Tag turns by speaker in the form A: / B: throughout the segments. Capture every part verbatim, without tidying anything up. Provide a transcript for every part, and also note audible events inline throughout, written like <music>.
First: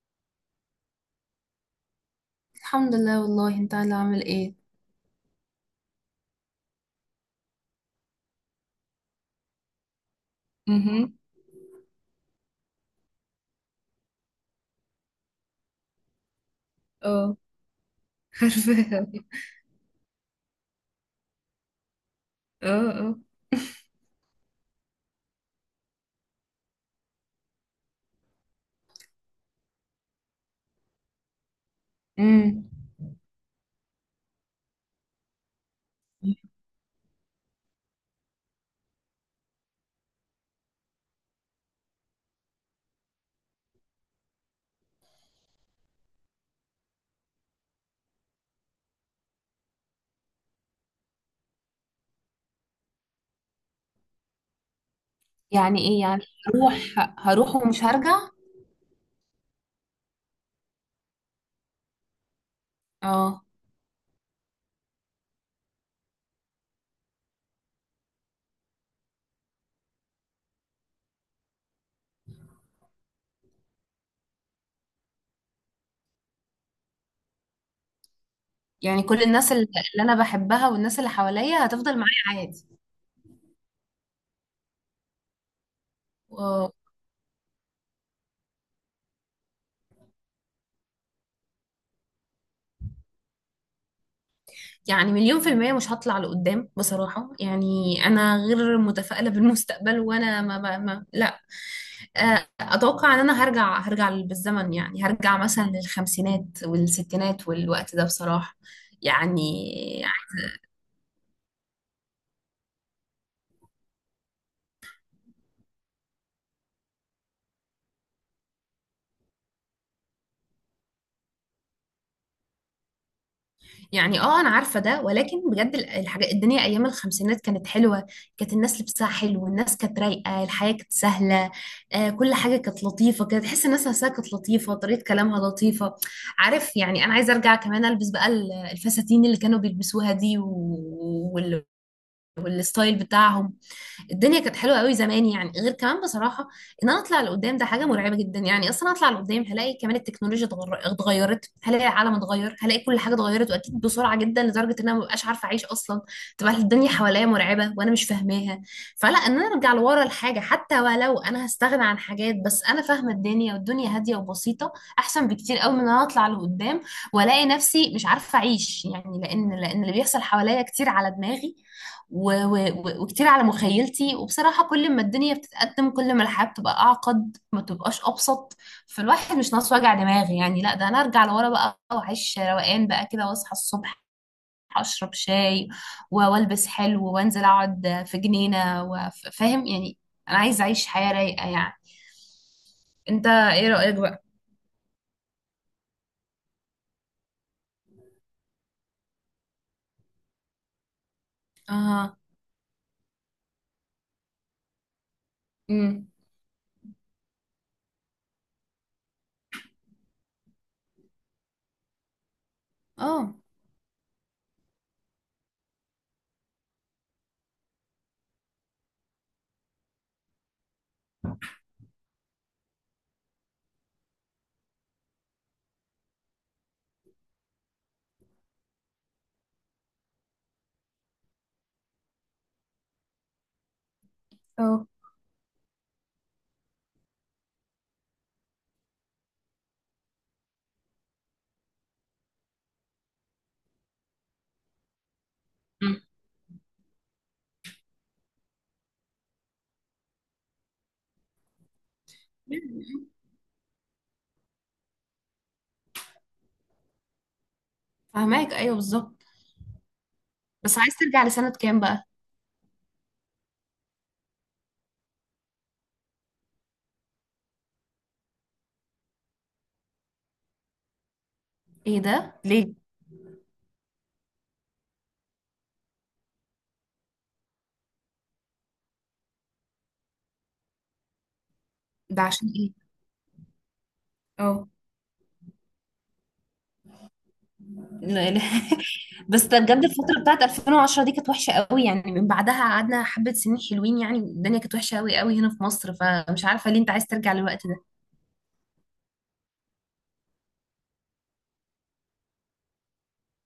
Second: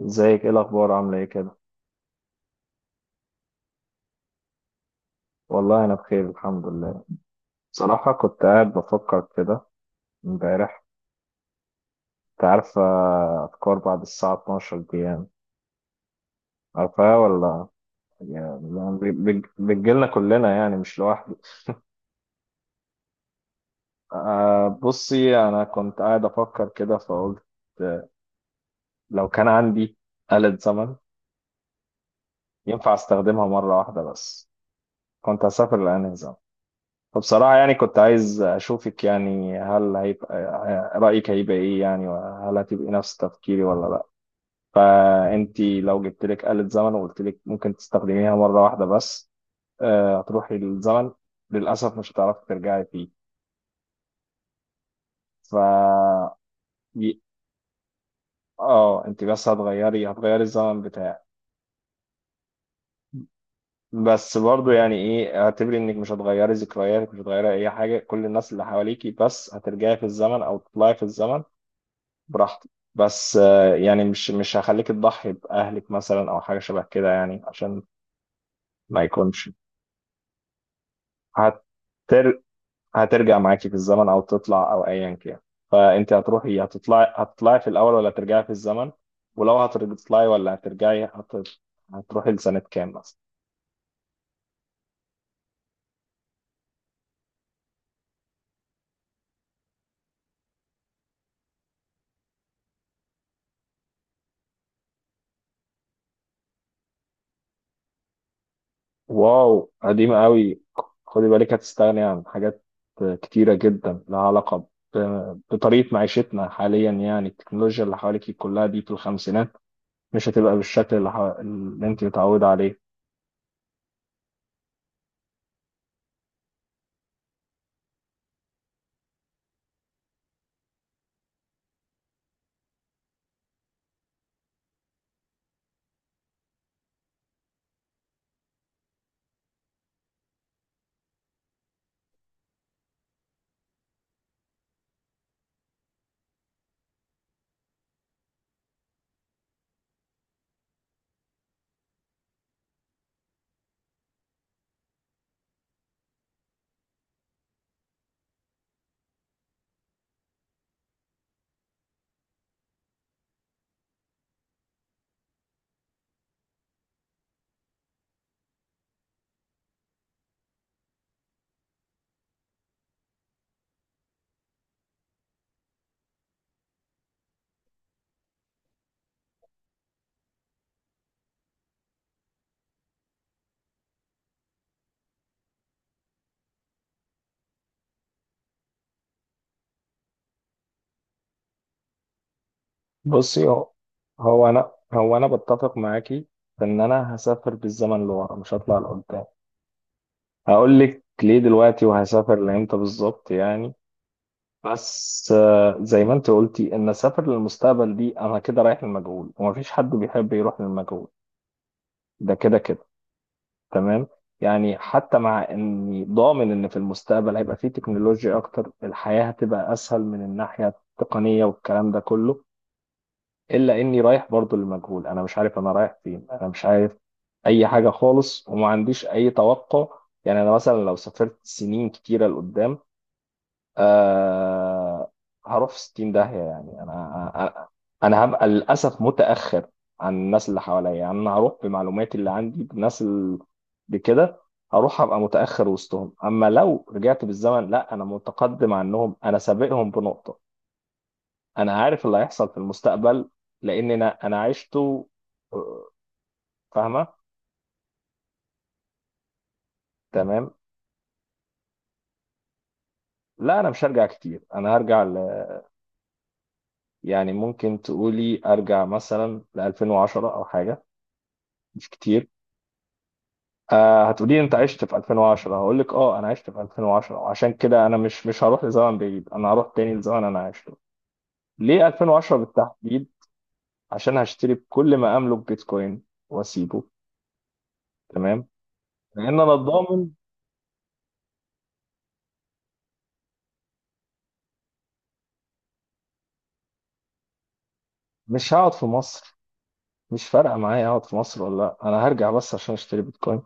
A: ازيك، ايه الاخبار، عامله ايه كده؟
B: الحمد لله. والله انت اللي عامل ايه؟
A: والله انا بخير الحمد لله. بصراحه كنت قاعد بفكر كده امبارح.
B: امم
A: انت عارفه افكار بعد الساعه اثناشر دي يعني، عارفاها
B: اه.
A: ولا؟
B: <laughs>
A: يعني
B: عارفاها.
A: بتج- بتجيلنا كلنا يعني مش لوحدي.
B: اه اه.
A: أه بصي، انا كنت قاعد افكر كده فقلت لو كان عندي آلة زمن
B: امم
A: ينفع استخدمها مره واحده بس، كنت هسافر لأنهي زمن؟ فبصراحة يعني كنت عايز أشوفك، يعني هل هيبقى رأيك هيبقى إيه يعني، وهل هتبقي نفس تفكيري ولا لأ؟ فأنتي لو جبت لك آلة زمن وقلت لك ممكن تستخدميها مرة واحدة بس، آه، هتروحي للزمن، للأسف مش هتعرفي ترجعي فيه. ف
B: يعني ايه يعني؟ هروح
A: ي-
B: هروح ومش هرجع.
A: اه انت بس هتغيري، هتغيري الزمن بتاعك.
B: اه،
A: بس برضه يعني ايه، اعتبري انك مش هتغيري ذكرياتك، مش هتغيري اي حاجه، كل الناس اللي حواليكي، بس هترجعي في الزمن او تطلعي في الزمن براحتك. بس آه، يعني مش مش هخليك تضحي بأهلك مثلا أو حاجة شبه كده يعني، عشان ما
B: يعني كل
A: يكونش.
B: الناس اللي اللي انا بحبها والناس اللي حواليا هتفضل معايا
A: هتر...
B: عادي.
A: هترجع معاكي في الزمن أو تطلع أو أيا كان. فأنت هتروحي،
B: اه،
A: هتطلعي هتطلعي في الأول ولا ترجعي في الزمن؟ ولو هتطلعي ولا هترجعي هت... هتروحي لسنة كام مثلا؟
B: يعني مليون في المية مش هطلع لقدام بصراحة يعني. أنا غير متفائلة بالمستقبل، وأنا ما, ما, ما لا، آه، أتوقع إن أنا هرجع هرجع بالزمن. يعني هرجع مثلا للخمسينات والستينات والوقت ده بصراحة
A: واو،
B: يعني.
A: قديمة قوي. خدي بالك هتستغني عن حاجات كتيرة جدا لها علاقة ب... بطريقة معيشتنا حاليا. يعني التكنولوجيا اللي حواليك كلها دي، في الخمسينات مش هتبقى بالشكل اللي, ح... اللي انت متعودة عليه.
B: يعني اه، انا عارفه ده، ولكن بجد ال- الحاجه، الدنيا ايام الخمسينات كانت حلوه. كانت الناس لبسها حلو، والناس كانت رايقه، الحياه كانت سهله. آه، كل حاجه كانت لطيفه. كانت تحس الناس نفسها كانت لطيفه، طريقه كلامها لطيفه. عارف يعني انا عايزه ارجع كمان البس بقى ال- الفساتين اللي كانوا بيلبسوها دي، و... وال... والستايل بتاعهم. الدنيا كانت حلوه قوي زمان، يعني غير كمان بصراحه. ان انا اطلع لقدام ده حاجه مرعبه جدا يعني. اصلا اطلع لقدام هلاقي كمان التكنولوجيا اتغر- اتغيرت، هلاقي العالم اتغير، هلاقي كل حاجه اتغيرت، واكيد بسرعه جدا لدرجه ان انا مبقاش عارفه اعيش اصلا. تبقى الدنيا حواليا مرعبه وانا مش فاهماها. فلا، ان انا ارجع لورا الحاجه، حتى ولو انا هستغنى عن حاجات، بس انا فاهمه الدنيا والدنيا هاديه وبسيطه، احسن بكتير قوي من ان انا اطلع لقدام والاقي نفسي مش عارفه اعيش يعني. لان لان اللي بيحصل حواليا كتير على دماغي، و... و... و- وكتير على مخيلتي. وبصراحة كل ما الدنيا بتتقدم، كل ما الحياة بتبقى أعقد، ما بتبقاش أبسط. فالواحد مش ناقص وجع دماغ يعني. لا ده أنا أرجع لورا بقى وأعيش روقان بقى كده، وأصحى الصبح أشرب شاي، و- وألبس حلو، وأنزل أقعد في جنينة، وف- فاهم يعني. أنا عايزة أعيش حياة رايقة يعني. أنت
A: بصي،
B: إيه
A: هو
B: رأيك بقى؟
A: هو انا هو انا بتفق معاكي ان انا هسافر بالزمن لورا، مش هطلع لقدام. هقول لك ليه دلوقتي،
B: آه.
A: وهسافر لامتى بالظبط يعني. بس آه، زي
B: أمم.
A: ما انت قلتي، ان اسافر للمستقبل دي انا كده رايح للمجهول، ومفيش حد بيحب يروح للمجهول. ده كده كده.
B: آه.
A: تمام. يعني حتى مع اني ضامن ان في المستقبل هيبقى فيه تكنولوجيا اكتر، الحياة هتبقى اسهل من الناحية التقنية والكلام ده كله، الا اني رايح برضو للمجهول. انا مش عارف انا رايح فين، انا مش عارف اي حاجه خالص، وما عنديش اي توقع. يعني انا مثلا لو سافرت سنين كتيره لقدام،
B: اه.
A: آه، هروح في ستين داهيه يعني. انا انا أنا هبقى للاسف متاخر عن الناس اللي حواليا. يعني انا هروح بمعلوماتي اللي عندي بالناس اللي بكده، هروح هبقى متاخر
B: أمم.
A: وسطهم. اما لو رجعت بالزمن، لا، انا متقدم عنهم، انا سابقهم بنقطه. انا عارف اللي هيحصل في المستقبل، لان انا انا عشته. آه، فاهمه.
B: فهماك، أيوه بالظبط.
A: تمام.
B: بس عايز ترجع لسنة كام بقى؟
A: لا انا مش هرجع كتير، انا هرجع ل... يعني ممكن تقولي ارجع مثلا ل ألفين وعشرة او حاجه، مش
B: إيه
A: كتير.
B: ده؟ ليه؟
A: آه، هتقولي انت عشت في ألفين وعشرة؟ هقول لك اه، انا عشت في ألفين وعشرة، وعشان كده انا مش مش هروح لزمن بعيد، انا هروح تاني لزمن انا عشته. ليه
B: ده
A: ألفين وعشرة
B: عشان إيه؟
A: بالتحديد؟ عشان هشتري
B: اه.
A: بكل ما املك بيتكوين واسيبه.
B: لا- لا.
A: تمام، لان
B: <laughs> بس
A: انا
B: ده بجد
A: ضامن
B: الفترة بتاعت ألفين وعشرة دي كانت وحشة قوي يعني. من بعدها قعدنا حبة سنين حلوين يعني، الدنيا كانت وحشة قوي قوي هنا في مصر، فمش عارفة ليه انت عايز ترجع للوقت ده.
A: مش هقعد في مصر، مش فارقه معايا اقعد في مصر ولا لا، انا هرجع بس عشان اشتري بيتكوين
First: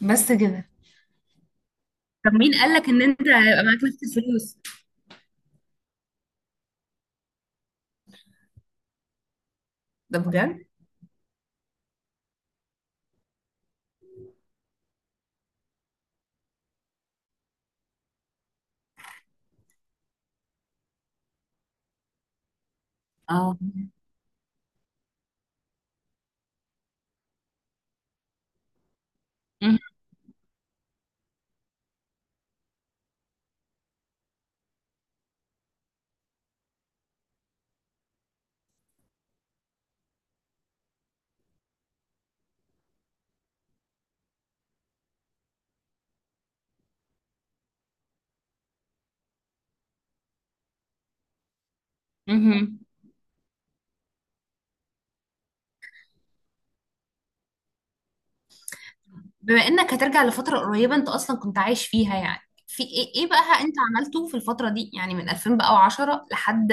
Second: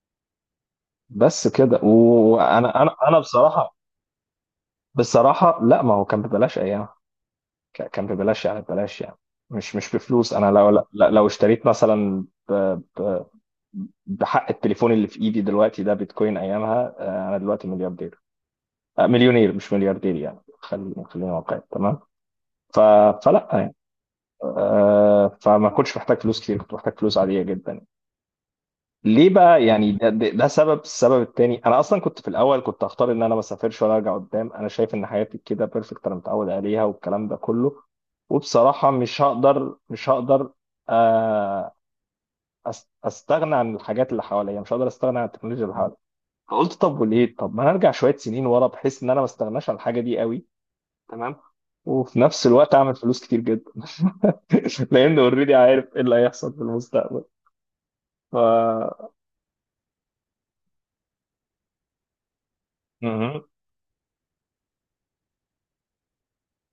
B: بس كده؟
A: بس كده.
B: طب مين
A: وانا
B: قالك
A: انا
B: ان
A: انا
B: انت هيبقى
A: بصراحه.
B: معاك نفس الفلوس؟
A: بصراحه لا، ما هو كان ببلاش ايام، ك- كان ببلاش يعني، ببلاش يعني مش مش
B: ده
A: بفلوس. انا
B: بجد؟
A: لو لا- لو اشتريت مثلا ب- ب- بحق التليفون اللي في ايدي دلوقتي ده بيتكوين ايامها، آه، انا دلوقتي ملياردير. آه، مليونير مش ملياردير يعني، خلينا خلينا واقعي. تمام. ف- فلا
B: اه.
A: يعني، آه، فما كنتش محتاج فلوس كتير، كنت محتاج فلوس عاديه جدا. ليه بقى
B: مهم.
A: يعني، ده, ده, ده سبب. السبب التاني، انا اصلا كنت في الاول كنت هختار ان انا ما اسافرش ولا ارجع قدام، انا شايف ان حياتي كده بيرفكت، انا متعود عليها والكلام ده كله. وبصراحه مش هقدر مش هقدر، آه، أس- استغنى عن الحاجات اللي حواليا، مش هقدر استغنى عن التكنولوجيا اللي حواليا. فقلت طب وليه، طب ما انا ارجع شويه سنين ورا، بحيث ان انا ما استغناش عن الحاجه دي قوي. تمام. وفي نفس الوقت
B: مهم.
A: اعمل فلوس كتير جدا <laughs> لان اوريدي عارف ايه اللي هيحصل في المستقبل. ف
B: بما انك هترجع لفترة قريبة انت اصلا كنت عايش فيها يعني، في ايه، ايه بقى انت عملته في الفترة دي يعني من ألفين وعشرة لحد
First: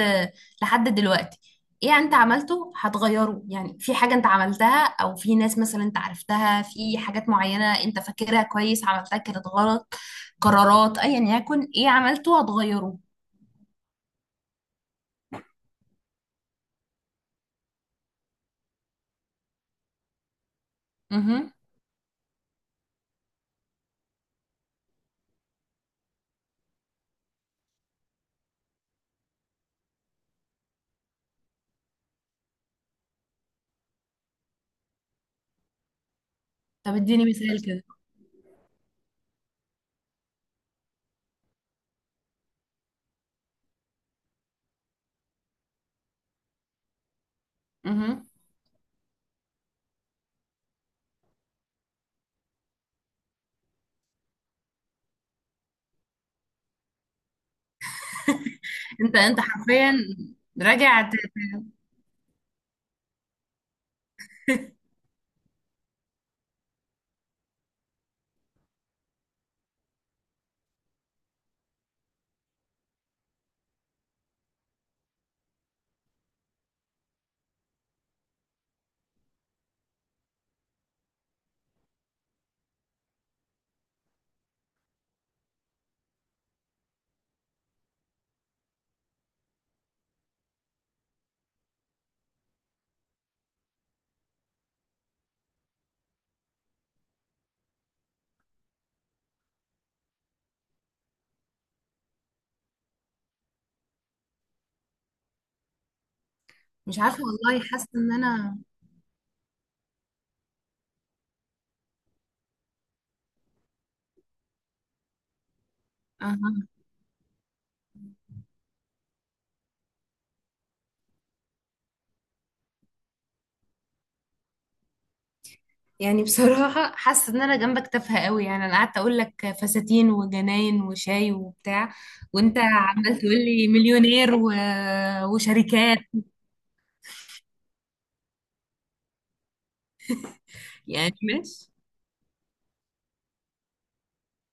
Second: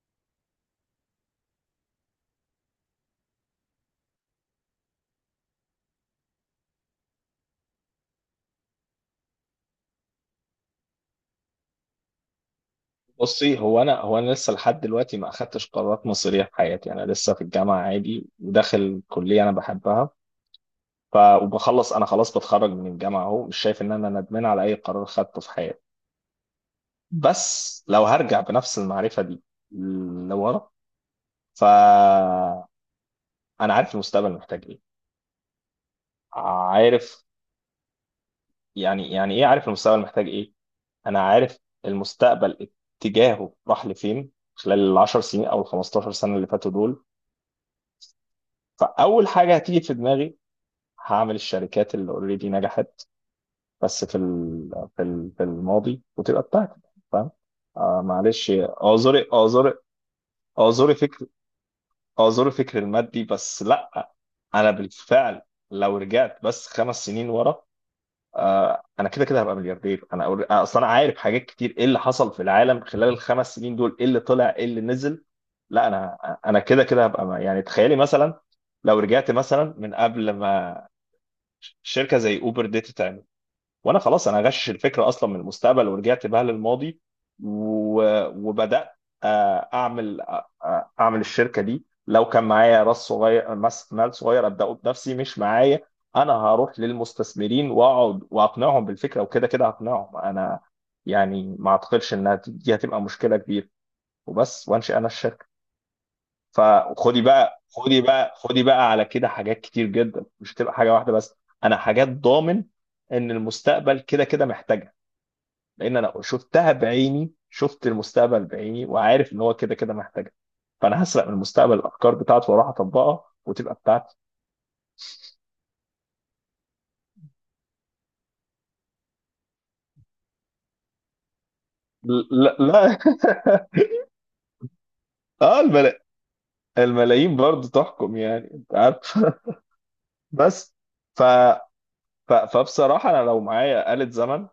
B: لحد دلوقتي؟ ايه انت عملته هتغيره؟ يعني في حاجة انت عملتها او في ناس مثلا انت عرفتها، في حاجات معينة انت فاكرها كويس عملتها كانت غلط؟ قرارات، ايا يكن ايه عملته هتغيره؟
A: بصي، هو انا هو انا لسه لحد دلوقتي ما اخدتش قرارات مصيريه في حياتي، انا لسه في الجامعه عادي، وداخل كليه انا بحبها. ف
B: اها.
A: وبخلص، انا خلاص بتخرج من الجامعه اهو. مش شايف ان انا ندمان على اي قرار خدته في حياتي. بس لو هرجع بنفس المعرفه دي لورا، ف انا عارف المستقبل محتاج ايه.
B: طب
A: عارف
B: اديني مثال كده.
A: يعني، يعني ايه عارف المستقبل محتاج ايه؟ انا عارف المستقبل اتجاهه راح لفين خلال العشر سنين او ال خمسة عشر سنه اللي فاتوا دول.
B: اها.
A: فاول حاجه هتيجي في دماغي، هعمل الشركات اللي اوريدي نجحت بس في ال- في ال- في الماضي، وتبقى بتاعتي. فاهم؟ آه معلش،
B: انت
A: اعذري
B: انت
A: اعذري
B: حرفيا
A: اعذري
B: راجع ت-
A: فكر،
B: ت-
A: اعذري فكر المادي، بس لا، انا بالفعل لو رجعت بس خمس سنين ورا، آه انا كده كده هبقى ملياردير. انا أور- آه، اصلا انا عارف حاجات كتير، ايه اللي حصل في العالم خلال الخمس سنين دول، ايه اللي طلع ايه اللي نزل. لا انا انا كده كده هبقى م- يعني تخيلي مثلا لو رجعت مثلا من قبل ما ش- شركه زي اوبر دي تتعمل، وانا خلاص انا غشش الفكره اصلا من المستقبل ورجعت بها للماضي، و- وبدات آه، اعمل آه، آه، اعمل الشركه دي. لو كان معايا راس صغير، مس- مال صغير، ابداه بنفسي. مش معايا، انا هروح للمستثمرين واقعد واقنعهم بالفكره، وكده كده هقنعهم انا يعني، ما اعتقدش انها ت- دي هتبقى مشكله كبيره. وبس، وانشئ انا الشركه.
B: مش عارفة
A: فخدي بقى،
B: والله، حاسة
A: خدي
B: ان
A: بقى
B: انا،
A: خدي بقى على كده حاجات كتير جدا، مش هتبقى حاجه واحده بس. انا حاجات ضامن ان المستقبل كده كده محتاجها، لان انا
B: اها،
A: شفتها بعيني، شفت المستقبل بعيني، وعارف ان هو كده كده محتاجها. فانا هسرق من المستقبل الافكار بتاعته واروح اطبقها وتبقى بتاعتي.
B: يعني بصراحة حاسة ان انا جنبك تافهة قوي يعني. انا قعدت اقول لك فساتين وجناين وشاي وبتاع،
A: لا
B: وانت
A: لا
B: عمال تقول
A: <laughs>
B: لي مليونير و...
A: اه
B: وشركات.
A: الملا... الملايين برضه تحكم يعني، انت عارف. <laughs> بس.
B: يعني
A: ف...
B: ماشي.
A: ف... فبصراحه انا لو معايا آلة زمن،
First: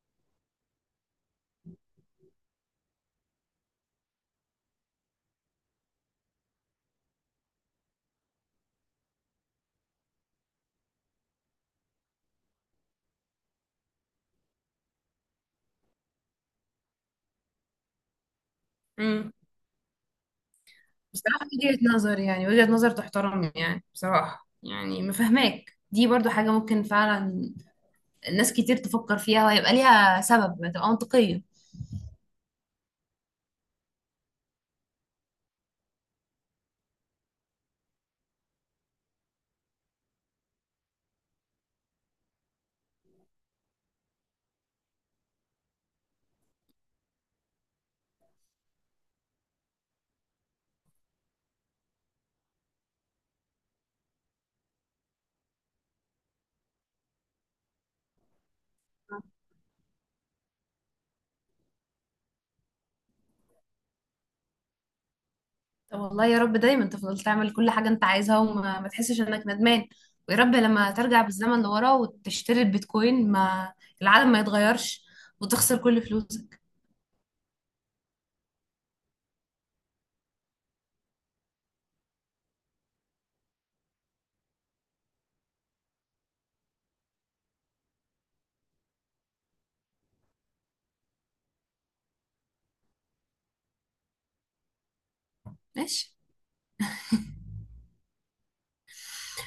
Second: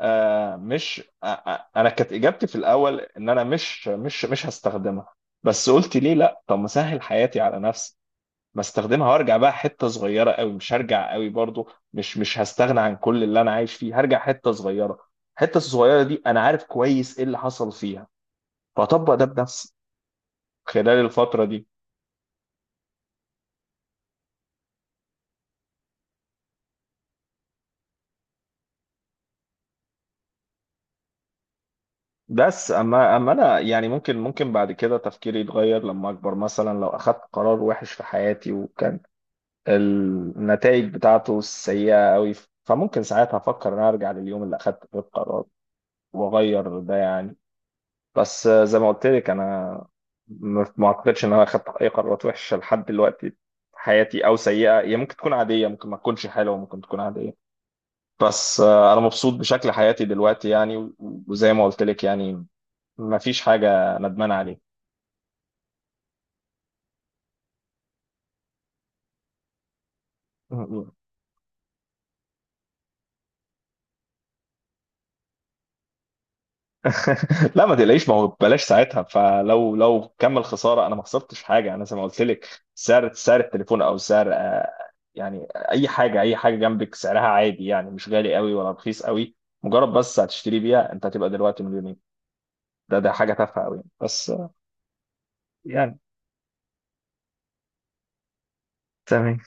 A: آه مش آه آه، انا كانت اجابتي في الاول ان انا مش مش مش هستخدمها. بس قلت ليه لا، طب ما اسهل حياتي على نفسي، بستخدمها وارجع بقى حته صغيره قوي، مش هرجع قوي برضو، مش مش هستغنى عن كل اللي انا عايش فيه، هرجع حته صغيره. الحته الصغيره دي انا عارف كويس ايه اللي حصل فيها، فاطبق ده
B: امم.
A: بنفسي خلال الفتره
B: بصراحة
A: دي.
B: وجهة نظر، يعني وجهة نظر تحترم يعني. بصراحة يعني مفهماك، دي برضو حاجة ممكن فعلا ناس كتير تفكر فيها وهيبقى ليها سبب، هتبقى منطقية.
A: بس اما اما انا يعني، ممكن ممكن بعد كده تفكيري يتغير، لما اكبر مثلا لو اخدت قرار وحش في حياتي، وكان النتائج بتاعته سيئه قوي، فممكن ساعتها افكر ان أنا ارجع لليوم اللي اخدت فيه القرار واغير ده يعني. بس آه، زي ما قلت لك، انا ما ما اعتقدش ان انا اخدت اي قرارات وحشه لحد دلوقتي في حياتي او سيئه. هي ممكن تكون عاديه، ممكن ما تكونش حلوه، ممكن تكون عاديه. بس آه، انا مبسوط بشكل حياتي دلوقتي يعني. و- وزي ما قلت لك يعني، ما فيش حاجه ندمان عليها.
B: طب والله يا رب دايما تفضل تعمل كل حاجة انت عايزها، وما ما تحسش انك ندمان. ويا رب لما
A: <laughs>
B: ترجع بالزمن لورا وتشتري البيتكوين ما العالم ما يتغيرش وتخسر كل فلوسك.
A: <laughs> لا ما تقلقيش، ما هو بلاش ساعتها، فلو لو كمل خساره انا ما خسرتش حاجه. انا زي ما قلت لك، سعر سعر التليفون او سعر، آه، يعني اي حاجه، اي حاجه جنبك سعرها عادي يعني، مش غالي قوي ولا رخيص قوي، مجرد بس هتشتري بيها انت هتبقى دلوقتي مليونير. ده ده حاجه تافهه قوي، بس آه، يعني.
B: ماشي.
A: تمام.